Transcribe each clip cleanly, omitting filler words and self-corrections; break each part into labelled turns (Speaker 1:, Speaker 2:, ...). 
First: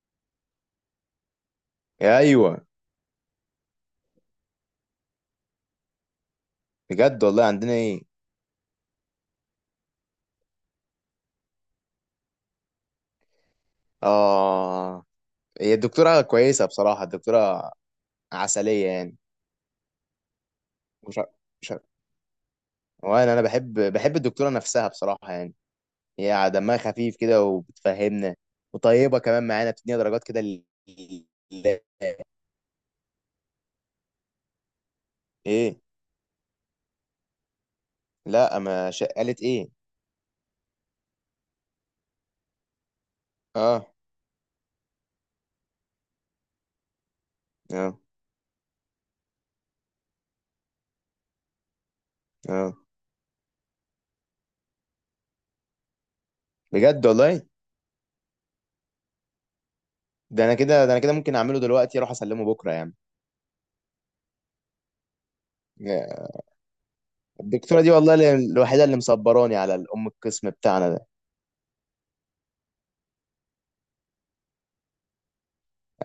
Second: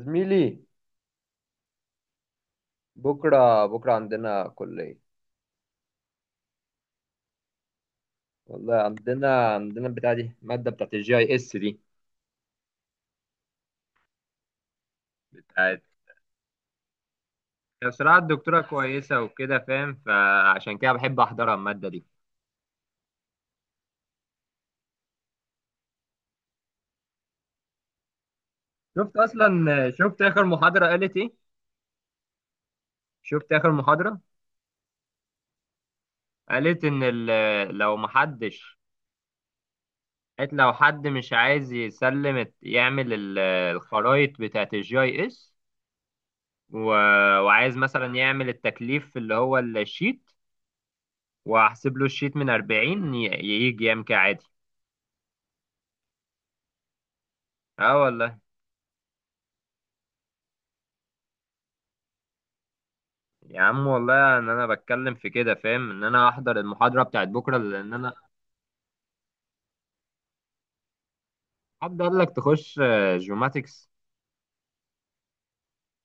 Speaker 1: زميلي،
Speaker 2: ايوه.
Speaker 1: بكرة عندنا كلية.
Speaker 2: بجد والله؟ عندنا ايه؟
Speaker 1: والله عندنا بتاع دي المادة بتاعت الجي اي اس دي
Speaker 2: اه، هي
Speaker 1: بتاعت.
Speaker 2: الدكتوره كويسه بصراحه. الدكتوره
Speaker 1: هي بصراحة الدكتورة
Speaker 2: عسليه يعني.
Speaker 1: كويسة وكده، فاهم؟ فعشان كده
Speaker 2: مش
Speaker 1: بحب
Speaker 2: ع-
Speaker 1: أحضرها
Speaker 2: مش ع-
Speaker 1: المادة دي.
Speaker 2: وانا بحب الدكتوره نفسها بصراحه يعني. هي دمها خفيف كده وبتفهمنا،
Speaker 1: شفت
Speaker 2: وطيبه كمان
Speaker 1: أصلا
Speaker 2: معانا، بتدينا
Speaker 1: شفت
Speaker 2: درجات كده.
Speaker 1: آخر محاضرة قالت إيه؟
Speaker 2: ال-
Speaker 1: شفت آخر محاضرة
Speaker 2: ايه؟
Speaker 1: قالت إن ال- لو
Speaker 2: لا،
Speaker 1: محدش
Speaker 2: ما ش- قالت ايه؟
Speaker 1: قالت لو حد مش عايز يعمل
Speaker 2: اه.
Speaker 1: الخرايط بتاعت الجي اي اس، وعايز
Speaker 2: اه.
Speaker 1: مثلا يعمل التكليف اللي هو الشيت، واحسب له الشيت من
Speaker 2: اه،
Speaker 1: 40 يجي يام كعادي.
Speaker 2: بجد والله.
Speaker 1: اه والله.
Speaker 2: ده انا كده ممكن اعمله دلوقتي، اروح اسلمه بكره يعني.
Speaker 1: يا عم والله ان انا بتكلم في كده، فاهم؟ ان انا احضر المحاضره بتاعت بكره
Speaker 2: الدكتوره دي
Speaker 1: لان انا.
Speaker 2: والله الوحيده اللي مصبراني على الام القسم بتاعنا ده.
Speaker 1: حد قال لك تخش جيوماتكس؟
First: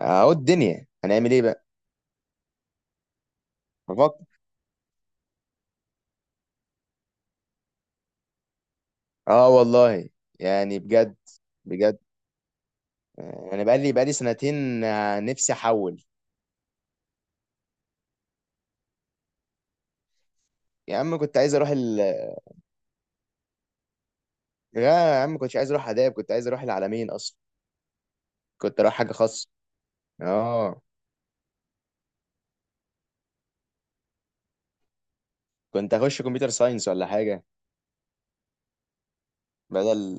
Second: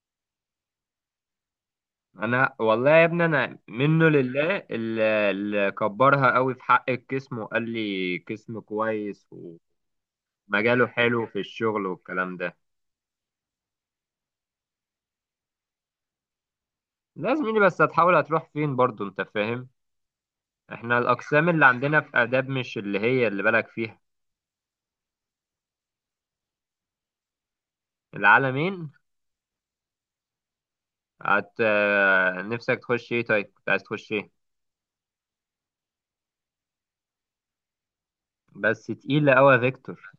Speaker 2: اهو، الدنيا هنعمل ايه بقى.
Speaker 1: انا والله يا ابني، انا منه
Speaker 2: بفكر.
Speaker 1: لله، اللي كبرها قوي في حق قسمه، وقال لي قسم كويس،
Speaker 2: اه والله. يعني
Speaker 1: ومجاله
Speaker 2: بجد.
Speaker 1: حلو في الشغل
Speaker 2: بجد.
Speaker 1: والكلام ده.
Speaker 2: انا بقالي سنتين، نفسي احول.
Speaker 1: لا زميلي، بس هتروح فين برضو؟ انت فاهم،
Speaker 2: يا
Speaker 1: احنا
Speaker 2: عم، كنت
Speaker 1: الاقسام
Speaker 2: عايز
Speaker 1: اللي
Speaker 2: اروح
Speaker 1: عندنا في اداب مش اللي هي اللي بالك فيها.
Speaker 2: لا يا عم، كنتش عايز اروح اداب، كنت عايز اروح العالمين اصلا. كنت
Speaker 1: العالمين،
Speaker 2: اروح حاجه خاصه. اه.
Speaker 1: هت آه، نفسك تخش ايه؟ طيب كنت عايز تخش ايه؟
Speaker 2: كنت اخش كمبيوتر ساينس ولا حاجه.
Speaker 1: بس تقيلة قوي فيكتور.
Speaker 2: بدل.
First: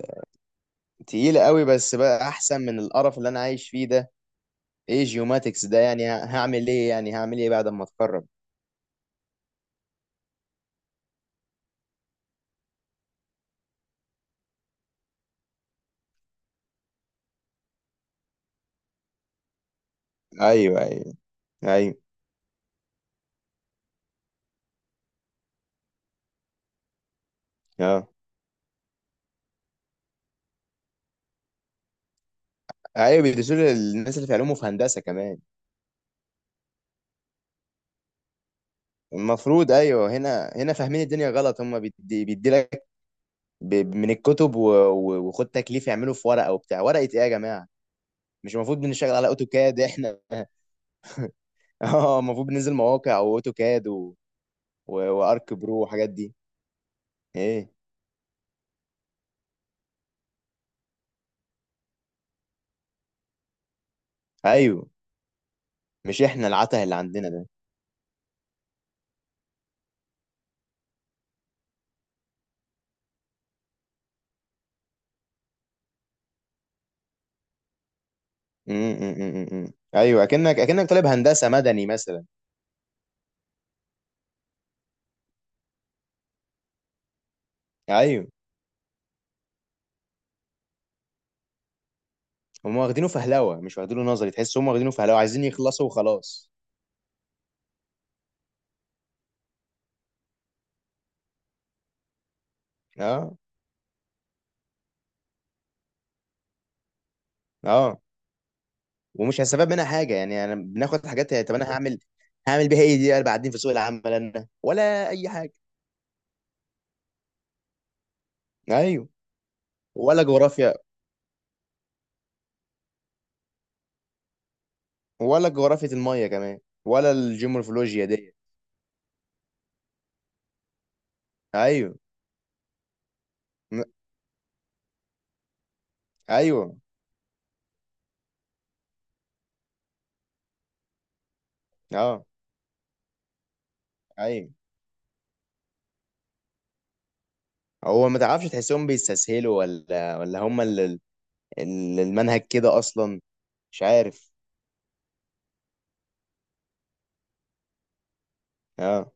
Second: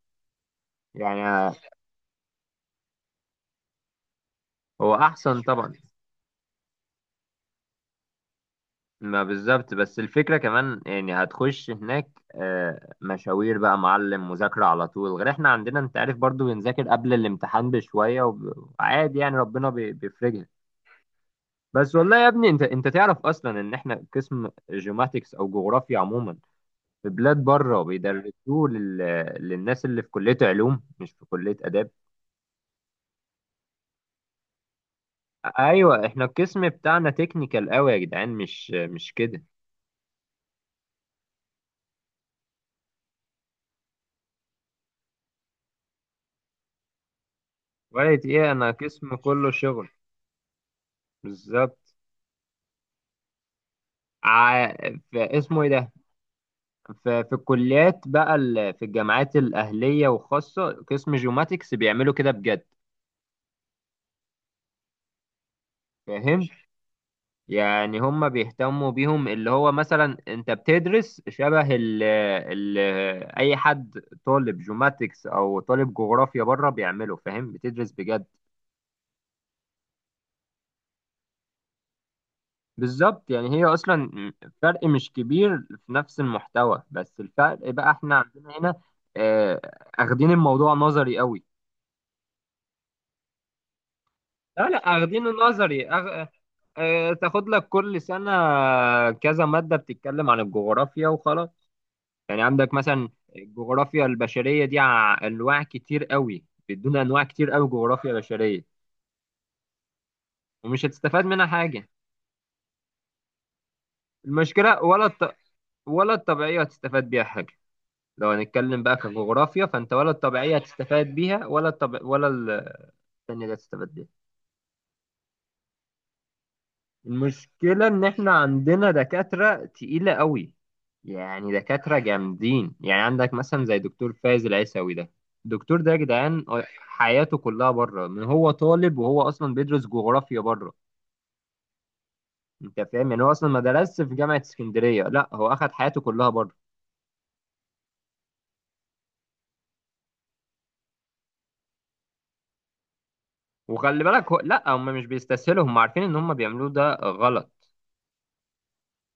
Speaker 1: يعني
Speaker 2: تقيله قوي، بس بقى احسن من القرف اللي انا عايش فيه ده.
Speaker 1: هو
Speaker 2: ايه
Speaker 1: احسن
Speaker 2: جيوماتكس
Speaker 1: طبعا.
Speaker 2: ده يعني؟ هعمل ايه يعني؟ هعمل ايه بعد ما اتخرج؟
Speaker 1: ما بالظبط، بس الفكرة كمان يعني هتخش هناك، مشاوير بقى، معلم، مذاكرة على طول، غير احنا عندنا انت عارف برضو بنذاكر قبل الامتحان بشوية، وعادي يعني، ربنا بيفرجها.
Speaker 2: ايوه، ايوه،
Speaker 1: بس
Speaker 2: ايوه.
Speaker 1: والله يا ابني، انت تعرف اصلا ان احنا قسم جيوماتكس او جغرافيا عموما في بلاد بره
Speaker 2: اه،
Speaker 1: بيدرسوه للناس اللي في كلية علوم، مش في كلية آداب.
Speaker 2: ايوه، بيدرسوا للناس اللي في علوم وفي هندسه كمان.
Speaker 1: ايوه، احنا القسم بتاعنا تكنيكال قوي يا جدعان، مش كده.
Speaker 2: المفروض. ايوه، هنا فاهمين الدنيا غلط. هم بيدي لك من الكتب و وخد تكليف، يعملوا في ورقه وبتاع. ورقه ايه يا جماعه؟
Speaker 1: وقالت ايه،
Speaker 2: مش
Speaker 1: انا
Speaker 2: المفروض بنشتغل
Speaker 1: قسم
Speaker 2: على
Speaker 1: كله
Speaker 2: اوتوكاد
Speaker 1: شغل.
Speaker 2: احنا؟
Speaker 1: بالظبط.
Speaker 2: اه، المفروض بننزل مواقع، واوتوكاد، و...
Speaker 1: ع...
Speaker 2: و...
Speaker 1: في
Speaker 2: وارك
Speaker 1: اسمه ايه
Speaker 2: برو
Speaker 1: ده،
Speaker 2: والحاجات دي.
Speaker 1: في
Speaker 2: ايه.
Speaker 1: الكليات بقى، في الجامعات الاهليه وخاصه قسم جيوماتكس، بيعملوا كده بجد.
Speaker 2: ايوه. مش
Speaker 1: فاهم؟
Speaker 2: احنا العته اللي عندنا ده.
Speaker 1: يعني هم بيهتموا بيهم، اللي هو مثلا انت بتدرس شبه اي حد طالب جيوماتكس او طالب جغرافيا بره بيعمله، فاهم؟ بتدرس بجد.
Speaker 2: م- م- م- م- م. ايوه، اكنك طالب هندسه مدني مثلا.
Speaker 1: بالظبط، يعني هي اصلا فرق مش كبير في نفس المحتوى، بس الفرق بقى احنا
Speaker 2: ايوه.
Speaker 1: عندنا هنا آه، اخدين الموضوع نظري قوي.
Speaker 2: هم واخدينه فهلوه، مش واخدينه نظري. تحس هم
Speaker 1: لا لا،
Speaker 2: واخدينه فهلوه،
Speaker 1: اخدينه
Speaker 2: عايزين يخلصوا
Speaker 1: نظري.
Speaker 2: وخلاص.
Speaker 1: تاخد لك كل سنة كذا مادة بتتكلم عن الجغرافيا وخلاص. يعني عندك مثلا
Speaker 2: اه.
Speaker 1: الجغرافيا البشرية دي أنواع كتير قوي، بيدونا أنواع كتير قوي
Speaker 2: اه.
Speaker 1: جغرافيا بشرية،
Speaker 2: ومش هستفاد منها حاجه يعني، انا
Speaker 1: ومش
Speaker 2: بناخد
Speaker 1: هتستفاد
Speaker 2: حاجات.
Speaker 1: منها
Speaker 2: طب انا
Speaker 1: حاجة.
Speaker 2: هعمل بيها ايه دي بعدين في سوق العمل انا،
Speaker 1: المشكلة ولا
Speaker 2: ولا اي
Speaker 1: الط...
Speaker 2: حاجه.
Speaker 1: ولا الطبيعية هتستفاد بيها حاجة. لو هنتكلم بقى
Speaker 2: ايوه.
Speaker 1: كجغرافيا فانت ولا
Speaker 2: ولا
Speaker 1: الطبيعيه
Speaker 2: جغرافيا.
Speaker 1: هتستفاد بيها، ولا الطب... ولا ال- التانية اللي هتستفاد بيها.
Speaker 2: ولا جغرافيا الميه كمان. ولا
Speaker 1: المشكله ان
Speaker 2: الجيومورفولوجيا
Speaker 1: احنا
Speaker 2: دي.
Speaker 1: عندنا دكاتره تقيله قوي، يعني
Speaker 2: ايوه.
Speaker 1: دكاتره جامدين. يعني عندك مثلا زي
Speaker 2: م-
Speaker 1: دكتور فايز العيساوي ده، الدكتور ده يا جدعان
Speaker 2: ايوه.
Speaker 1: حياته كلها بره من هو طالب، وهو اصلا بيدرس جغرافيا بره.
Speaker 2: اه.
Speaker 1: انت فاهم؟ يعني هو اصلا ما درسش في جامعه
Speaker 2: ايوه.
Speaker 1: اسكندريه، لا هو اخد حياته كلها بره.
Speaker 2: هو ما تعرفش، تحسهم بيستسهلوا ولا هم اللي المنهج كده اصلا؟ مش
Speaker 1: وخلي
Speaker 2: عارف.
Speaker 1: بالك لا، هم مش بيستسهلوا، هم عارفين ان هم بيعملوه ده غلط.
Speaker 2: اه.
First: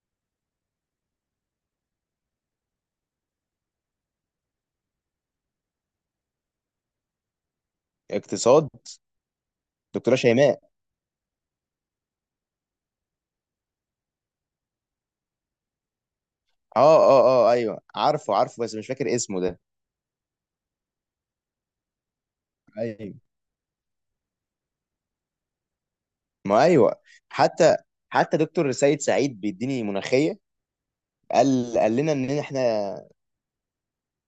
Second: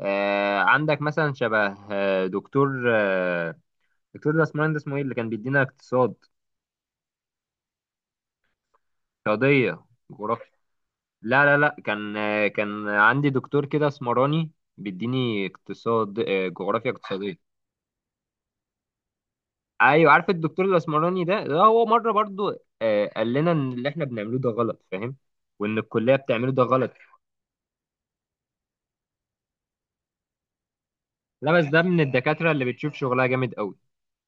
Speaker 1: عندك مثلا شبه دكتور دكتور ده اسمه ايه اللي كان بيدينا اقتصاد؟
Speaker 2: اقتصاد.
Speaker 1: اقتصادية
Speaker 2: دكتوره
Speaker 1: جغرافيا.
Speaker 2: شيماء.
Speaker 1: لا لا لا، كان عندي دكتور كده اسمراني بيديني اقتصاد، جغرافيا
Speaker 2: اه.
Speaker 1: اقتصادية.
Speaker 2: اه. اه، ايوه، عارفه عارفه، بس مش فاكر اسمه ده.
Speaker 1: ايوه، عارف الدكتور الاسمراني ده هو مرة برضو
Speaker 2: ايوه.
Speaker 1: قال لنا ان اللي احنا بنعمله ده غلط، فاهم؟ وان الكلية بتعمله ده
Speaker 2: ما
Speaker 1: غلط.
Speaker 2: ايوه. حتى حتى دكتور سيد سعيد بيديني مناخيه،
Speaker 1: لا بس
Speaker 2: قال
Speaker 1: ده
Speaker 2: قال
Speaker 1: من
Speaker 2: لنا ان
Speaker 1: الدكاترة
Speaker 2: احنا.
Speaker 1: اللي بتشوف شغلها جامد قوي،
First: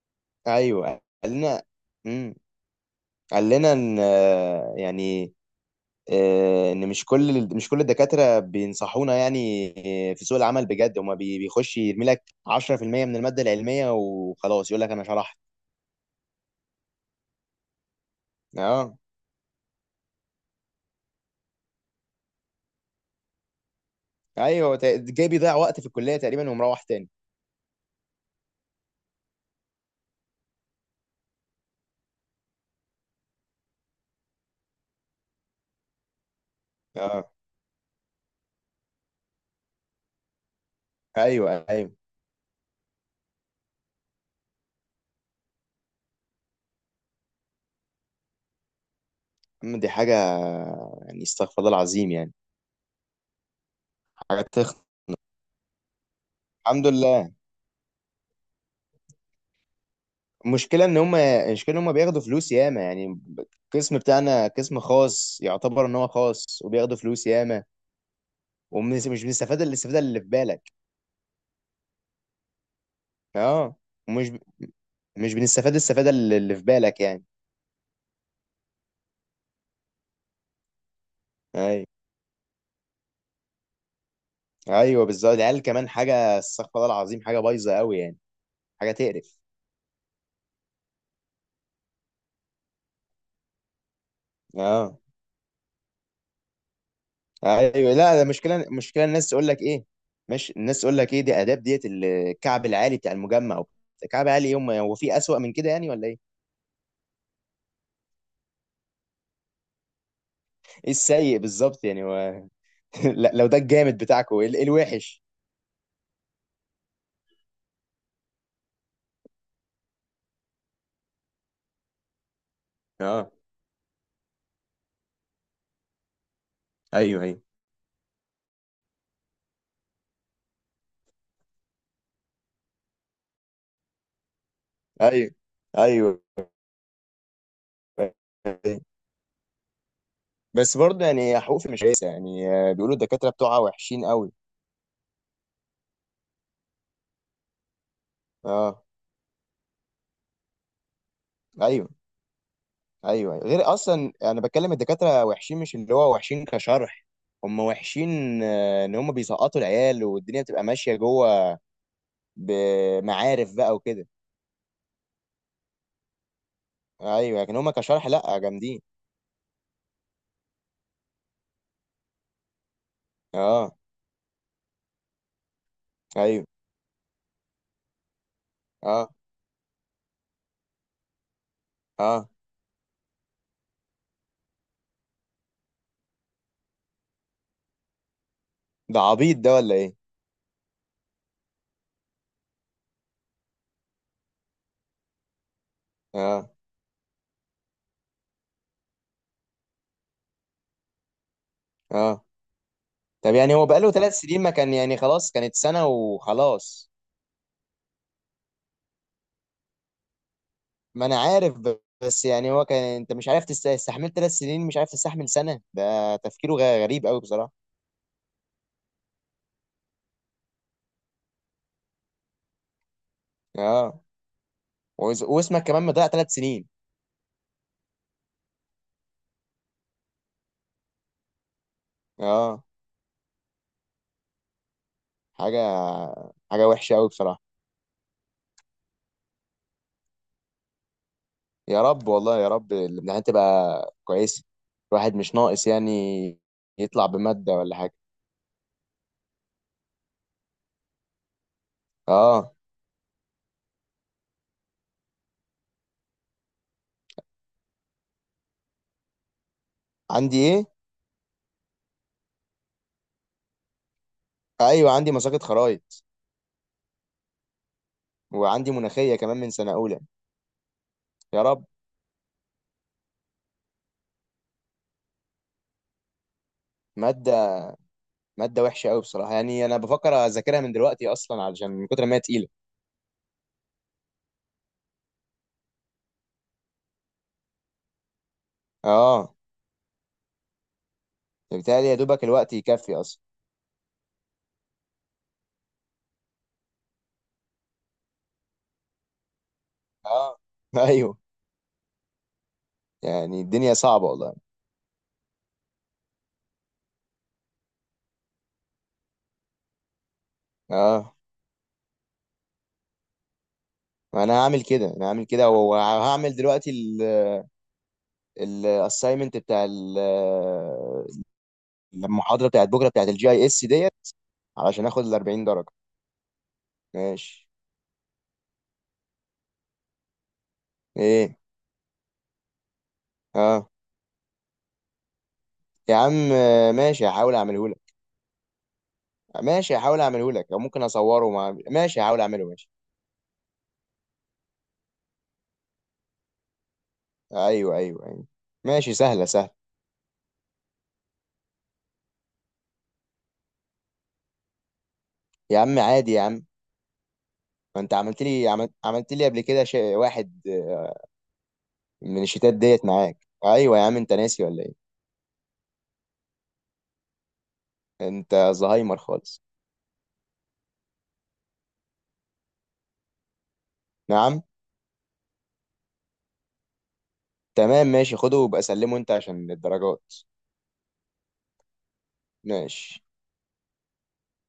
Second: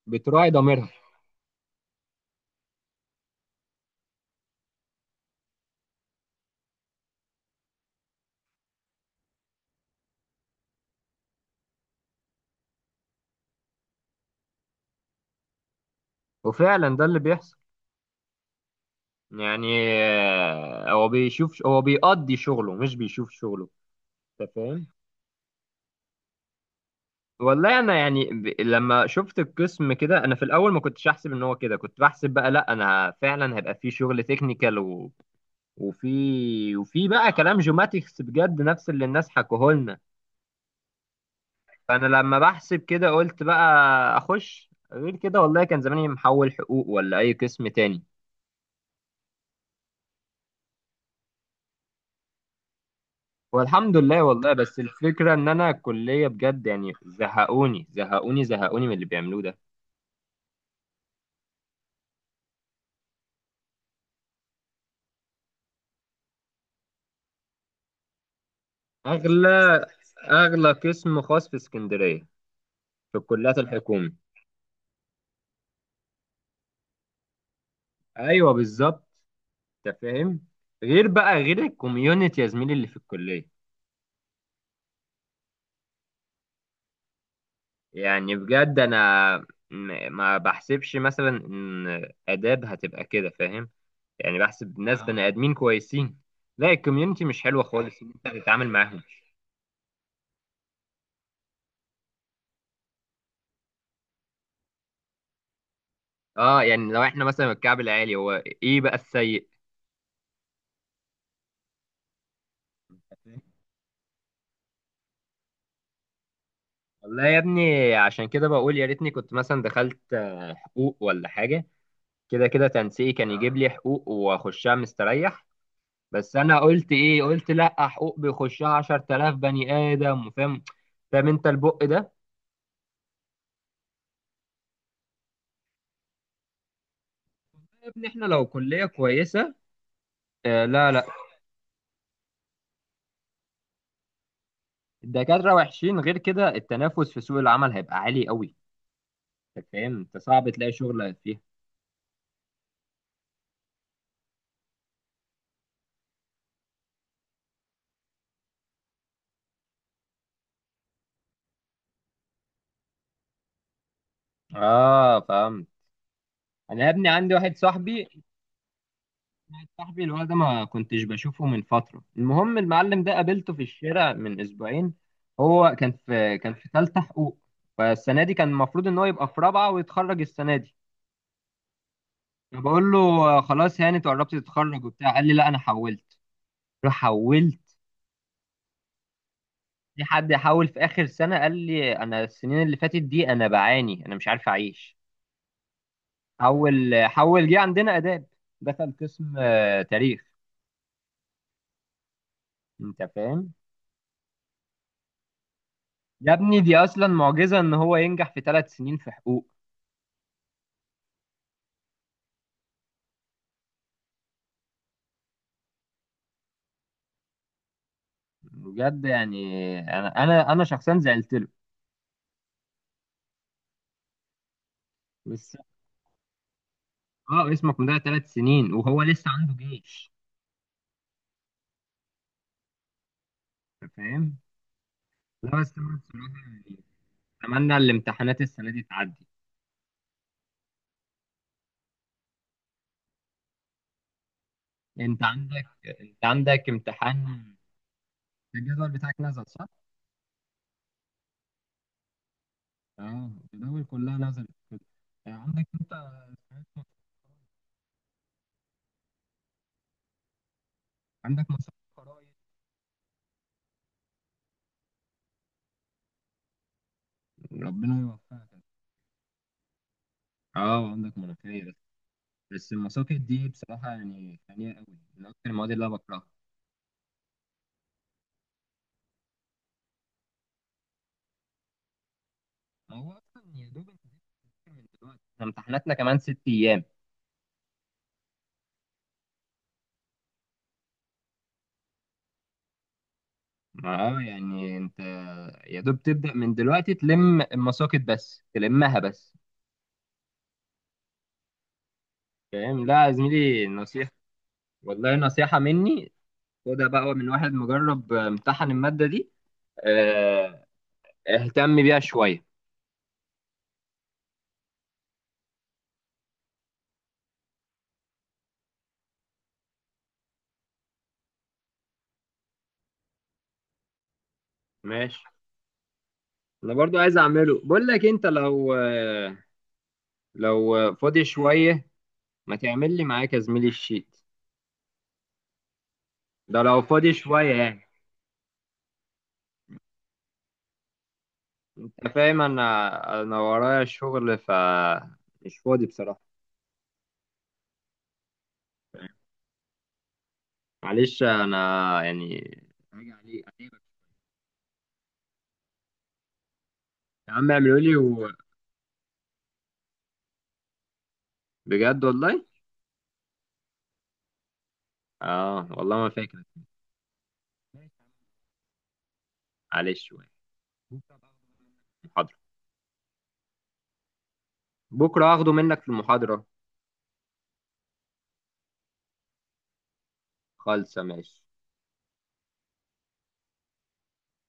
Speaker 1: بتراعي ضميرها.
Speaker 2: ايوه، قال لنا. امم قال لنا ان يعني، ان مش كل الدكاتره بينصحونا يعني. في سوق العمل بجد، هما بيخش يرمي لك 10% من الماده العلميه وخلاص، يقول لك انا شرحت.
Speaker 1: وفعلا ده اللي بيحصل.
Speaker 2: اه،
Speaker 1: يعني هو بيقضي شغله، مش بيشوف شغله. انت
Speaker 2: ايوه،
Speaker 1: فاهم؟
Speaker 2: جاي بيضيع وقت في الكليه تقريبا ومروح تاني.
Speaker 1: والله انا يعني لما شفت القسم كده، انا في الاول ما كنتش احسب ان هو كده. كنت بحسب بقى لا، انا فعلا هيبقى في شغل تكنيكال وفي
Speaker 2: اه.
Speaker 1: بقى كلام جيوماتكس بجد، نفس اللي الناس حكوه لنا.
Speaker 2: ايوه. ايوه.
Speaker 1: فانا لما بحسب كده قلت بقى اخش غير كده. والله كان زماني محول حقوق ولا اي قسم تاني.
Speaker 2: أما دي حاجه يعني. استغفر الله العظيم يعني.
Speaker 1: والحمد لله،
Speaker 2: حاجه
Speaker 1: والله
Speaker 2: تخ...
Speaker 1: بس الفكرة إن أنا الكلية بجد
Speaker 2: الحمد
Speaker 1: يعني
Speaker 2: لله.
Speaker 1: زهقوني زهقوني زهقوني من اللي بيعملوه ده.
Speaker 2: المشكله ان هم بياخدوا فلوس ياما يعني. القسم بتاعنا قسم خاص، يعتبر ان هو خاص، وبياخدوا فلوس ياما، ومش مش بنستفاد
Speaker 1: أغلى
Speaker 2: الاستفاده اللي في
Speaker 1: أغلى
Speaker 2: بالك.
Speaker 1: قسم خاص في اسكندرية، في الكليات
Speaker 2: اه.
Speaker 1: الحكومي.
Speaker 2: ومش ب- مش بنستفاد الاستفاده اللي في بالك يعني.
Speaker 1: أيوه بالظبط. أنت فاهم؟ غير
Speaker 2: ايوه،
Speaker 1: الكوميونتي يا زميلي اللي في الكلية.
Speaker 2: ايوه، بالظبط. العيال كمان حاجه، استغفر الله العظيم، حاجه بايظه قوي يعني.
Speaker 1: يعني بجد
Speaker 2: حاجه
Speaker 1: أنا
Speaker 2: تقرف.
Speaker 1: ما بحسبش مثلا إن آداب هتبقى كده، فاهم؟ يعني بحسب
Speaker 2: اه.
Speaker 1: ناس بني آدمين كويسين، لا الكوميونتي مش حلوة
Speaker 2: ايوه،
Speaker 1: خالص إن
Speaker 2: لا ده
Speaker 1: أنت
Speaker 2: مشكله
Speaker 1: تتعامل معاهم.
Speaker 2: مشكله الناس تقول لك ايه؟ ماشي، الناس تقول لك ايه دي؟ اداب ديت الكعب العالي بتاع المجمع. الكعب العالي يوم هو في اسوأ من كده يعني؟ ولا ايه؟
Speaker 1: اه، يعني لو احنا مثلا الكعب العالي هو، ايه بقى السيء؟
Speaker 2: ايه السيء بالظبط يعني؟ لا، لو ده الجامد بتاعكم الوحش.
Speaker 1: والله يا ابني عشان كده بقول يا ريتني كنت مثلا دخلت حقوق ولا حاجة. كده كده تنسيقي
Speaker 2: اه.
Speaker 1: كان يجيب لي حقوق واخشها مستريح. بس انا قلت ايه،
Speaker 2: ايوه. ايوه.
Speaker 1: قلت لا، حقوق بيخشها 10,000 بني ادم، فاهم انت البق ده.
Speaker 2: ايوه. ايوه.
Speaker 1: يا ابني احنا لو
Speaker 2: أيوة.
Speaker 1: كلية كويسة، آه.
Speaker 2: بس
Speaker 1: لا
Speaker 2: برضه
Speaker 1: لا،
Speaker 2: يعني حقوق مش كويسه يعني، بيقولوا الدكاتره بتوعها وحشين قوي.
Speaker 1: الدكاترة وحشين، غير كده التنافس في سوق العمل هيبقى عالي قوي.
Speaker 2: اه.
Speaker 1: انت فاهم؟ انت صعب تلاقي شغل فيها.
Speaker 2: ايوه. ايوه. أيوه. غير اصلا انا بتكلم الدكاتره وحشين، مش اللي هو وحشين كشرح. هم وحشين ان هم بيسقطوا العيال، والدنيا بتبقى ماشيه جوه بمعارف بقى وكده.
Speaker 1: اه فاهم. انا يا ابني عندي
Speaker 2: ايوه.
Speaker 1: واحد
Speaker 2: لكن هم كشرح
Speaker 1: صاحبي
Speaker 2: لا، جامدين.
Speaker 1: واحد صاحبي اللي هو ده ما كنتش بشوفه من فترة. المهم، المعلم ده قابلته في
Speaker 2: اه.
Speaker 1: الشارع من أسبوعين. هو كان في
Speaker 2: ايوه.
Speaker 1: ثالثة حقوق. فالسنة دي كان المفروض إن هو
Speaker 2: اه.
Speaker 1: يبقى في رابعة ويتخرج السنة دي.
Speaker 2: اه.
Speaker 1: فبقول له خلاص يعني أنت قربت تتخرج وبتاع. قال لي لا أنا حولت. قلت له حولت؟
Speaker 2: ده عبيط ده ولا ايه؟
Speaker 1: في حد يحول في آخر سنة؟ قال لي أنا السنين اللي فاتت دي أنا بعاني، أنا مش عارف أعيش.
Speaker 2: اه.
Speaker 1: حول حول جه عندنا آداب، دخل قسم تاريخ.
Speaker 2: اه.
Speaker 1: أنت
Speaker 2: طب
Speaker 1: فاهم؟
Speaker 2: يعني هو بقاله ثلاث سنين؟ ما كان يعني خلاص كانت سنة
Speaker 1: يا ابني دي
Speaker 2: وخلاص.
Speaker 1: اصلا معجزه ان هو ينجح في ثلاث سنين في حقوق.
Speaker 2: ما انا عارف، بس يعني هو كان، انت مش عارف تستحمل ثلاث سنين، مش عارف تستحمل سنة؟ ده تفكيره غريب قوي بصراحة.
Speaker 1: بجد يعني انا شخصيا زعلت له.
Speaker 2: اه.
Speaker 1: بس
Speaker 2: واسمك كمان مضيع ثلاث سنين.
Speaker 1: اه اسمك مضيع ثلاث سنين وهو لسه عنده جيش.
Speaker 2: اه.
Speaker 1: انت فاهم؟
Speaker 2: حاجة
Speaker 1: لا بس انا بصراحه
Speaker 2: حاجة
Speaker 1: يعني
Speaker 2: وحشة قوي بصراحة.
Speaker 1: اتمنى الامتحانات السنه دي تعدي.
Speaker 2: يا رب، والله يا رب الامتحانات تبقى كويسة. الواحد
Speaker 1: انت
Speaker 2: مش
Speaker 1: عندك
Speaker 2: ناقص يعني
Speaker 1: انت عندك
Speaker 2: يطلع بمادة
Speaker 1: امتحان؟
Speaker 2: ولا حاجة.
Speaker 1: الجدول بتاعك نزل صح؟
Speaker 2: اه.
Speaker 1: اه الجدول كلها نزلت كده. آه، عندك انت
Speaker 2: عندي ايه؟
Speaker 1: عندك مسابقه قرايه؟
Speaker 2: ايوه، عندي مساقط خرايط،
Speaker 1: ربنا يوفقك.
Speaker 2: وعندي مناخية كمان من سنة اولى.
Speaker 1: اه عندك
Speaker 2: يا
Speaker 1: مناقشه
Speaker 2: رب.
Speaker 1: بس. بس المساقط دي بصراحه يعني خانقه قوي، من اكتر المواد اللي انا بكرهها.
Speaker 2: مادة مادة وحشة قوي بصراحة يعني. أنا بفكر أذاكرها من دلوقتي أصلا علشان من كتر ما هي تقيلة.
Speaker 1: هو اصلا يا دوب انت لسه بتذاكر من دلوقتي، احنا امتحاناتنا كمان ست ايام.
Speaker 2: أه، بالتالي يا دوبك الوقت يكفي أصلا.
Speaker 1: ما يعني انت يا دوب تبدا من دلوقتي تلم المساقط بس، تلمها بس.
Speaker 2: أه. أيوه.
Speaker 1: فاهم؟ لا يا
Speaker 2: يعني
Speaker 1: زميلي
Speaker 2: الدنيا صعبة
Speaker 1: نصيحه،
Speaker 2: والله.
Speaker 1: والله نصيحه مني، خدها بقى من واحد مجرب امتحن الماده دي. اه،
Speaker 2: أه،
Speaker 1: اهتم بيها شويه.
Speaker 2: أنا هعمل كده. وهعمل دلوقتي الأسايمنت بتاع المحاضرة بتاعت بكرة بتاعت الجي أي إس ديت، علشان آخد ال
Speaker 1: ماشي.
Speaker 2: 40 درجة.
Speaker 1: انا برضو عايز
Speaker 2: ماشي.
Speaker 1: اعمله، بقول لك انت لو لو فاضي
Speaker 2: إيه؟
Speaker 1: شويه، ما تعمل لي معاك يا زميلي
Speaker 2: أه.
Speaker 1: الشيت
Speaker 2: يا عم.
Speaker 1: ده لو
Speaker 2: ماشي،
Speaker 1: فاضي
Speaker 2: هحاول
Speaker 1: شويه
Speaker 2: أعمله لك.
Speaker 1: يعني.
Speaker 2: ماشي هحاول أعمله لك أو ممكن أصوره مع... ماشي،
Speaker 1: انت
Speaker 2: هحاول
Speaker 1: فاهم،
Speaker 2: أعمله. ماشي.
Speaker 1: انا ورايا شغل مش فاضي بصراحه.
Speaker 2: ايوه، ايوه، ايوه. ماشي. سهله سهله.
Speaker 1: معلش انا يعني هاجي عليك.
Speaker 2: يا عم، عادي يا عم.
Speaker 1: يا عم اعملوا
Speaker 2: ما انت
Speaker 1: لي
Speaker 2: عملت لي، عملت لي قبل كده شيء واحد،
Speaker 1: بجد
Speaker 2: من
Speaker 1: والله.
Speaker 2: الشتات ديت معاك. ايوه يا عم، انت ناسي ولا ايه؟
Speaker 1: اه والله ما فاكر.
Speaker 2: انت زهايمر خالص.
Speaker 1: معلش شويه، محاضره
Speaker 2: نعم.
Speaker 1: بكره هاخده منك في المحاضره.
Speaker 2: تمام، ماشي، خده وبقى سلمه انت عشان الدرجات.
Speaker 1: خالصه ماشي.
Speaker 2: ماشي.